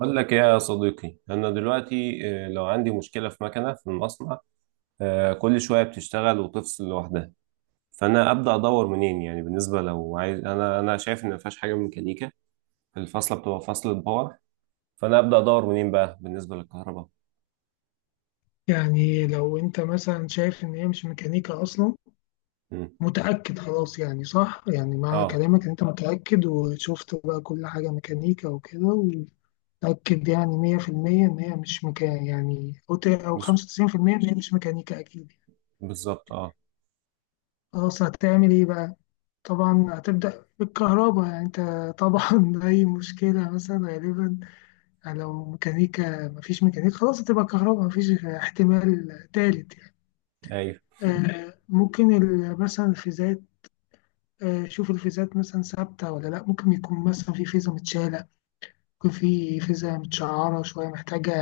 أقول لك إيه يا صديقي، أنا دلوقتي لو عندي مشكلة في مكنة في المصنع. كل شوية بتشتغل وتفصل لوحدها. فأنا أبدأ أدور منين؟ يعني بالنسبة، لو عايز، أنا شايف إن مفيهاش حاجة ميكانيكا. الفاصلة بتبقى فاصلة باور. فأنا أبدأ أدور منين بقى بالنسبة للكهرباء؟ يعني لو انت مثلا شايف ان هي مش ميكانيكا اصلا، مم. متأكد خلاص، يعني صح، يعني معنى أه. كلامك ان انت متأكد وشفت بقى كل حاجة ميكانيكا وكده، ومتأكد يعني 100% ان هي مش مكان يعني، او أو مش. 95% ان هي مش ميكانيكا اكيد. بالظبط أه. خلاص هتعمل ايه بقى؟ طبعا هتبدأ بالكهرباء يعني انت، طبعا اي مشكلة مثلا غالبا لو ميكانيكا، مفيش ميكانيكا خلاص هتبقى كهرباء، مفيش احتمال تالت يعني. أيوه. ممكن مثلا الفيزات، شوف الفيزات مثلا ثابتة ولا لأ. ممكن يكون مثلا في فيزا متشالة، ممكن في فيزا متشعرة شوية محتاجة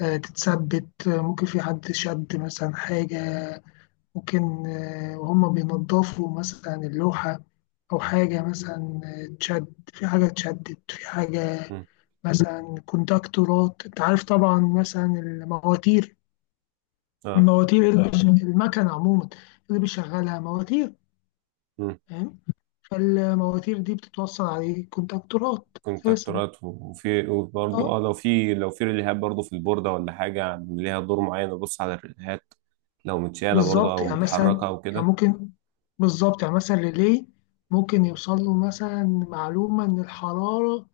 تتثبت. ممكن في حد شد مثلا حاجة، ممكن وهم بينضفوا مثلا اللوحة، أو حاجة مثلا تشد في حاجة، اتشدت في حاجة مم. مثلا كونتاكتورات. أنت عارف طبعا مثلا المواتير، اه. المكنة عموما اللي بيشغلها مواتير، مم. فاهم؟ فالمواتير دي بتتوصل عليه كونتاكتورات أساسا. كونتراكتورات، وبرضه اه لو في ريليهات برضه في البوردة ولا حاجة ليها دور معين، ابص على الريليهات، لو متشالة برضه بالظبط او يعني متحركة مثلا، او يعني كده. ممكن بالظبط يعني مثلا ريلي ممكن يوصل له مثلا معلومة إن الحرارة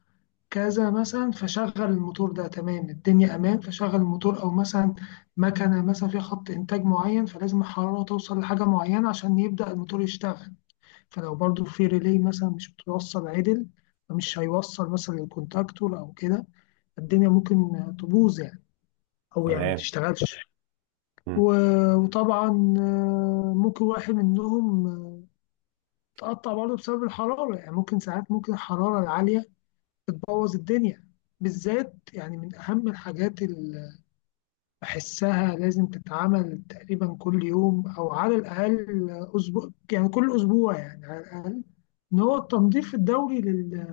كذا مثلا، فشغل الموتور ده، تمام الدنيا أمان فشغل الموتور. أو مثلا مكنة مثلا فيها خط إنتاج معين، فلازم الحرارة توصل لحاجة معينة عشان يبدأ الموتور يشتغل. فلو برضو في ريلي مثلا مش بتوصل عدل، فمش هيوصل مثلا للكونتاكتور أو كده، الدنيا ممكن تبوظ يعني، او يعني ما تمام. تشتغلش. وطبعا ممكن واحد منهم تقطع برضه بسبب الحرارة، يعني ممكن ساعات ممكن الحرارة العالية بتبوظ الدنيا. بالذات يعني من أهم الحاجات اللي بحسها لازم تتعمل تقريبا كل يوم، أو على الأقل أسبوع، يعني كل أسبوع يعني على الأقل، إن هو التنظيف الدوري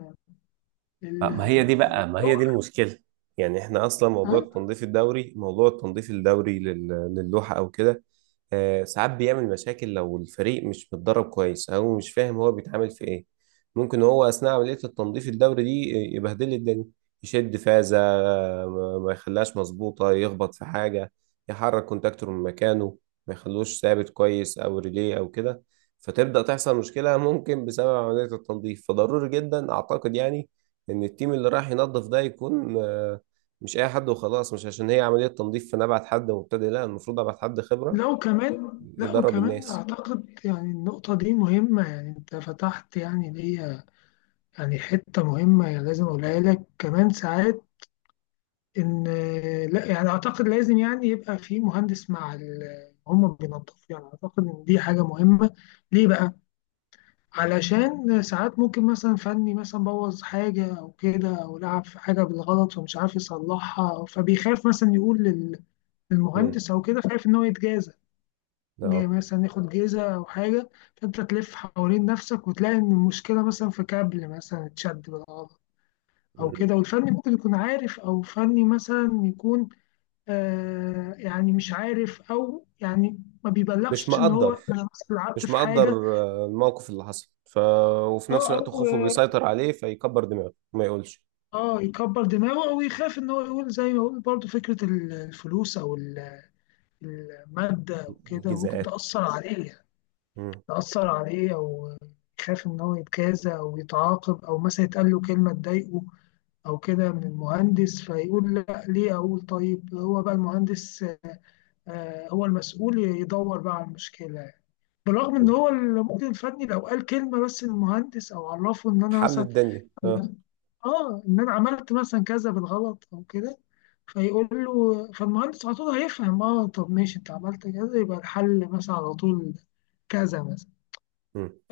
لل- ما هي دي المشكلة. يعني احنا اصلا، موضوع التنظيف الدوري، للوحة او كده. ساعات بيعمل مشاكل لو الفريق مش متدرب كويس او مش فاهم هو بيتعامل في ايه. ممكن هو اثناء عملية التنظيف الدوري دي يبهدل لي الدنيا، يشد فازة، ما يخليهاش مظبوطة، يخبط في حاجة، يحرك كونتاكتور من مكانه، ما يخلوش ثابت كويس، او ريليه او كده. فتبدأ تحصل مشكلة ممكن بسبب عملية التنظيف. فضروري جدا اعتقد، يعني ان التيم اللي رايح ينظف ده يكون مش اي حد وخلاص. مش عشان هي عملية تنظيف فانا ابعت حد مبتدئ، لا المفروض ابعت حد خبرة لو كمان، لا يدرب وكمان الناس. أعتقد يعني النقطة دي مهمة، يعني أنت فتحت يعني ليا يعني حتة مهمة، يعني لازم أقولها لك كمان ساعات إن لا، يعني أعتقد لازم يعني يبقى في مهندس مع هم بينظفوا، يعني أعتقد إن دي حاجة مهمة. ليه بقى؟ علشان ساعات ممكن مثلا فني مثلا بوظ حاجة أو كده، أو لعب في حاجة بالغلط ومش عارف يصلحها، فبيخاف مثلا يقول امم. للمهندس أو كده، خايف إن هو يتجازف، جاي اه. مثلا ناخد جيزة أو حاجة. فأنت تلف حوالين نفسك وتلاقي إن المشكلة مثلا في كابل مثلا اتشد بالغلط أو مم. كده، والفني ممكن يكون عارف، أو فني مثلا يكون آه، يعني مش عارف، أو يعني ما مش بيبلغش إن هو مقدر. أنا مثلا لعبت مش في مقدر. حاجة. الموقف اللي حصل وفي أه نفس الوقت أو خوفه أه بيسيطر عليه، فيكبر دماغه ما يقولش. يكبر دماغه، أو يخاف إن هو يقول، زي ما يقول برضه فكرة الفلوس أو المادة وكده، ممكن جزاءات. تأثر عليه مم. تأثر عليه أو يخاف إن هو يتجازى أو يتعاقب، أو مثلا يتقال له كلمة تضايقه أو كده من المهندس، فيقول لا، ليه أقول؟ طيب هو بقى المهندس هو المسؤول، يدور بقى على المشكلة يعني. بالرغم إن مم. هو المدير الفني لو قال كلمة بس للمهندس، أو عرفه إن أنا حل مثلا الدنيا، اه. آه إن أنا عملت مثلا كذا بالغلط أو كده، فيقول له، فالمهندس على طول هيفهم، اه طب ماشي انت عملت كذا، يبقى الحل مثلا على طول كذا مثلا.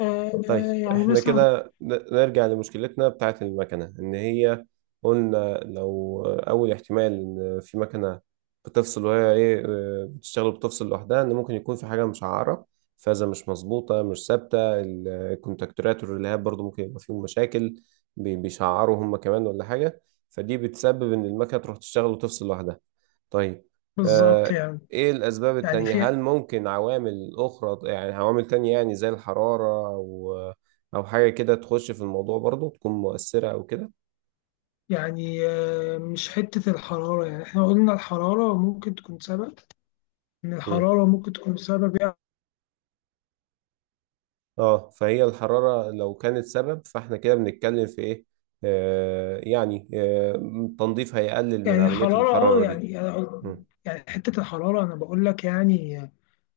طيب، يعني احنا مثلا كده نرجع لمشكلتنا بتاعت المكنة ان هي، قلنا لو اول احتمال ان في مكنة بتفصل وهي ايه، بتشتغل وبتفصل لوحدها، ان ممكن يكون في حاجة مشعرة، فازة مش مظبوطة مش ثابتة، الكونتاكتورات والريلهات برضو ممكن يبقى فيهم مشاكل، بيشعروا هم كمان ولا حاجة، فدي بتسبب ان المكنة تروح تشتغل وتفصل لوحدها. طيب. بالظبط آه، يعني. ايه الاسباب يعني التانية؟ في هل ممكن عوامل اخرى، يعني عوامل تانية، يعني زي الحرارة، او حاجة كده تخش في الموضوع برضو تكون مؤثرة او كده؟ يعني مش حتة الحرارة، يعني احنا قلنا الحرارة ممكن تكون سبب، ان مم. الحرارة ممكن تكون سبب يعني. اه، فهي الحرارة لو كانت سبب، فاحنا كده بنتكلم في ايه؟ يعني التنظيف هيقلل من يعني عملية الحرارة اه، الحرارة دي. يعني أنا مم. يعني حتة الحرارة انا بقول لك يعني،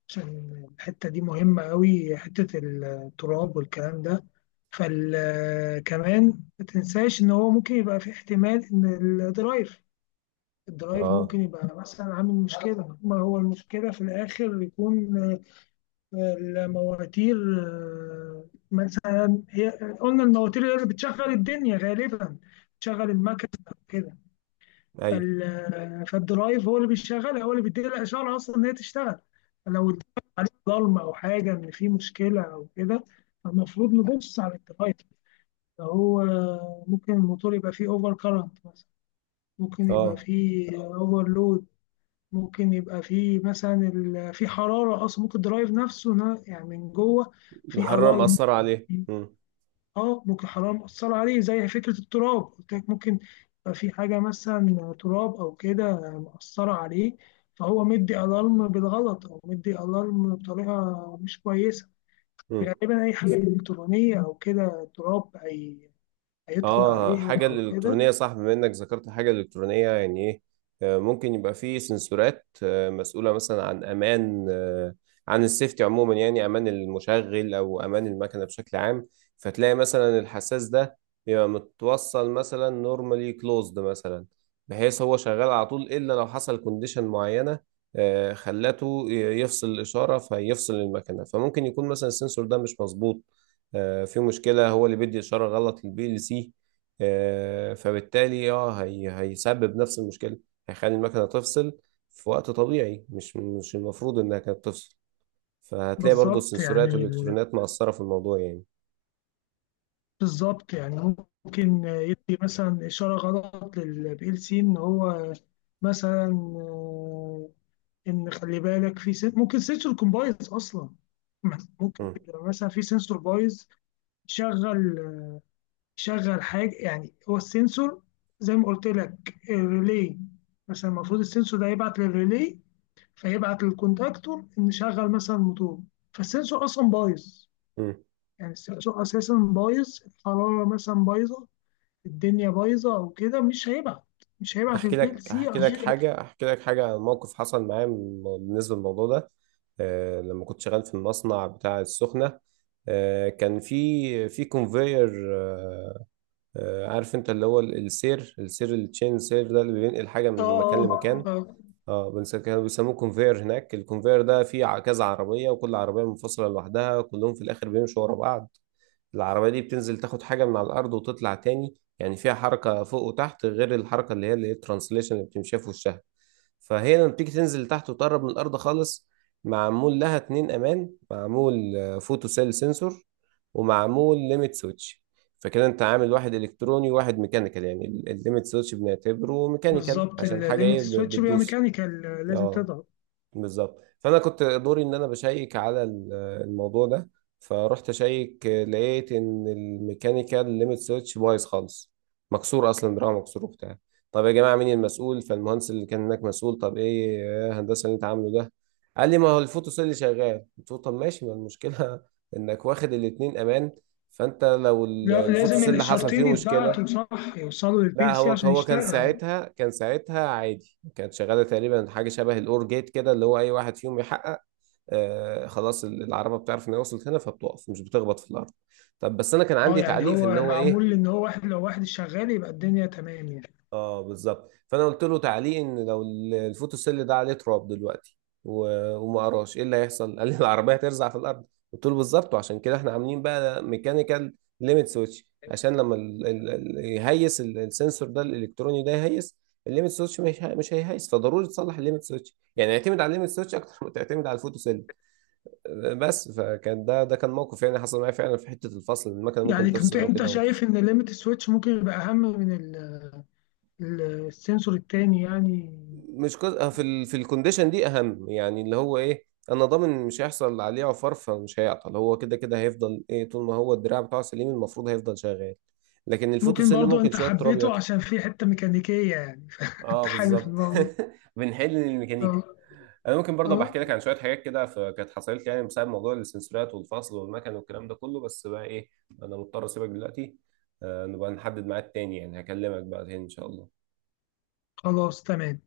عشان الحتة دي مهمة قوي، حتة التراب والكلام ده. فكمان ما تنساش ان هو ممكن يبقى في احتمال ان الدرايف الدرايف اه. ممكن يبقى مثلا عامل مشكلة. ما هو المشكلة في الآخر يكون المواتير مثلا هي. قلنا المواتير هي اللي بتشغل الدنيا غالبا، بتشغل المكنة كده. ايوه. فالدرايف هو اللي بيشغلها، هو اللي بيديها الإشارة أصلا إن هي تشتغل. فلو اتضايق عليك ضلمة أو حاجة إن في مشكلة أو كده، فالمفروض نبص على الدرايف. فهو ممكن الموتور يبقى فيه أوفر كارنت مثلا، ممكن يبقى اه فيه أوفر لود، ممكن يبقى في مثلا في حرارة أصلا، ممكن الدرايف نفسه يعني من جوه في الحرارة ألارم، مأثرة يعني عليه. في مم. اه ممكن حرارة مؤثرة عليه، زي فكرة التراب قلت لك. ممكن يبقى في حاجة مثلا تراب أو كده مؤثرة عليه، فهو مدي ألارم بالغلط، أو مدي ألارم بطريقة مش كويسة. مم. غالبا أي حاجة إلكترونية أو كده، تراب هيدخل اه، عليها حاجة أو كده. الإلكترونية، صح. بما إنك ذكرت حاجة إلكترونية، يعني إيه؟ ممكن يبقى في سنسورات مسؤولة مثلا عن أمان، عن السيفتي عموما، يعني أمان المشغل أو أمان المكنة بشكل عام. فتلاقي مثلا الحساس ده بيبقى متوصل مثلا نورمالي كلوزد مثلا، بحيث هو شغال على طول إلا لو حصل كونديشن معينة خلته يفصل الإشارة، فيفصل المكنة. فممكن يكون مثلا السنسور ده مش مظبوط، في مشكلة، هو اللي بيدي إشارة غلط للبي ال سي. فبالتالي هي هيسبب نفس المشكله، هيخلي المكنه تفصل في وقت طبيعي مش المفروض انها كانت تفصل. فهتلاقي برضو بالظبط السنسورات يعني والالكترونيات مقصره في الموضوع يعني. بالظبط يعني. ممكن يدي مثلا إشارة غلط للبي ال سي إن هو مثلا آه، إن خلي بالك في ممكن سنسور يكون بايظ أصلا، ممكن مم. يبقى مثلا في سنسور بايظ. شغل شغل حاجة، يعني هو السنسور، زي ما قلت لك، الريلي مثلا المفروض السنسور ده يبعت للريلي، فيبعت للكونتاكتور إن شغل مثلا الموتور. فالسنسور أصلا بايظ، مم. يعني السنسور أساسا بايظ، الحرارة مثلا بايظة، الدنيا بايظه او كده، مش هيبعت البي ال سي عشان. احكي لك حاجه عن موقف حصل معايا بالنسبه للموضوع ده. لما كنت شغال في المصنع بتاع السخنه، كان في كونفير. آه، عارف انت اللي هو السير، التشين سير ده اللي بينقل حاجه اه، من مكان اه، لمكان. اه، كانوا بيسموه كونفير هناك. الكونفير ده فيه كذا عربية، وكل عربية منفصلة لوحدها، كلهم في الآخر بيمشوا ورا بعض. العربية دي بتنزل تاخد حاجة من على الأرض وتطلع تاني، يعني فيها حركة فوق وتحت، غير الحركة اللي هي الترانسليشن اللي بتمشيها في وشها. فهي لما بتيجي تنزل تحت وتقرب من الأرض خالص، معمول لها اتنين أمان، معمول فوتو سيل سensor، ومعمول ليميت سويتش. فكده انت عامل واحد الكتروني وواحد ميكانيكال. يعني الليميت سويتش بنعتبره ميكانيكال بالظبط عشان حاجه الليمت ايه، سويتش بيبقى بتدوس. ميكانيكال، لازم اه تضغط. بالظبط. فانا كنت دوري ان انا بشيك على الموضوع ده. فرحت اشيك، لقيت ان الميكانيكال ليميت سويتش بايظ خالص، مكسور اصلا، دراعه مكسور وبتاع. طب يا جماعه، مين المسؤول؟ فالمهندس اللي كان هناك مسؤول. طب ايه يا هندسه اللي انت عامله ده؟ قال لي ما هو الفوتو سيل اللي شغال. قلت له طب ماشي، ما المشكله انك واخد الاتنين امان. فانت لو لا، الفوتو لازم سيل اللي حصل الاشارتين فيه مشكله. يتبعتوا صح، يوصلوا للبي لا، ال سي هو عشان هو كان يشتغل. ساعتها كان ساعتها عادي، كانت شغاله تقريبا حاجه شبه الاور جيت كده، اللي هو اي واحد فيهم يحقق، خلاص العربه بتعرف ان هي وصلت هنا فبتقف، مش بتخبط في الارض. طب بس انا كان اه عندي يعني تعليق في ان هو هو ايه؟ معمول ان هو واحد، لو واحد شغال يبقى الدنيا تمام يعني. اه بالظبط. فانا قلت له تعليق ان لو الفوتوسيل ده عليه تراب دلوقتي وما قراش ايه اللي هيحصل قال لي العربيه هترزع في الارض. قلت له بالظبط. وعشان كده احنا عاملين بقى ميكانيكال ليميت سويتش عشان لما ال ال ال يهيس السنسور ده الالكتروني ده يهيس، الليميت سويتش مش هيهيس. فضروري تصلح الليميت سويتش، يعني اعتمد على الليميت سويتش اكتر ما تعتمد على الفوتوسيل. بس فكان ده كان موقف، يعني حصل معايا فعلا في حته الفصل، المكنه ممكن يعني كنت تفصل او انت كده، او شايف ان الليمت سويتش ممكن يبقى اهم من ال- السنسور التاني يعني؟ مش كز... في الكونديشن دي اهم، يعني اللي هو ايه، انا ضامن مش هيحصل عليه عفار فمش هيعطل، هو كده كده هيفضل ايه، طول ما هو الدراع بتاعه سليم المفروض هيفضل شغال. لكن ممكن الفوتوسيل برضو ممكن انت شويه تراب حبيته يعطل. عشان في حتة ميكانيكية يعني، فانت اه حابب بالظبط. الموضوع. بنحل للميكانيكا. اه. انا ممكن برضه آه. بحكي لك عن شويه حاجات كده كانت حصلت لي، يعني بسبب موضوع السنسورات والفصل والمكن والكلام ده كله، بس بقى ايه، انا مضطر اسيبك دلوقتي. نبقى نحدد ميعاد تاني، يعني هكلمك بقى تاني ان شاء الله. خلاص تمام.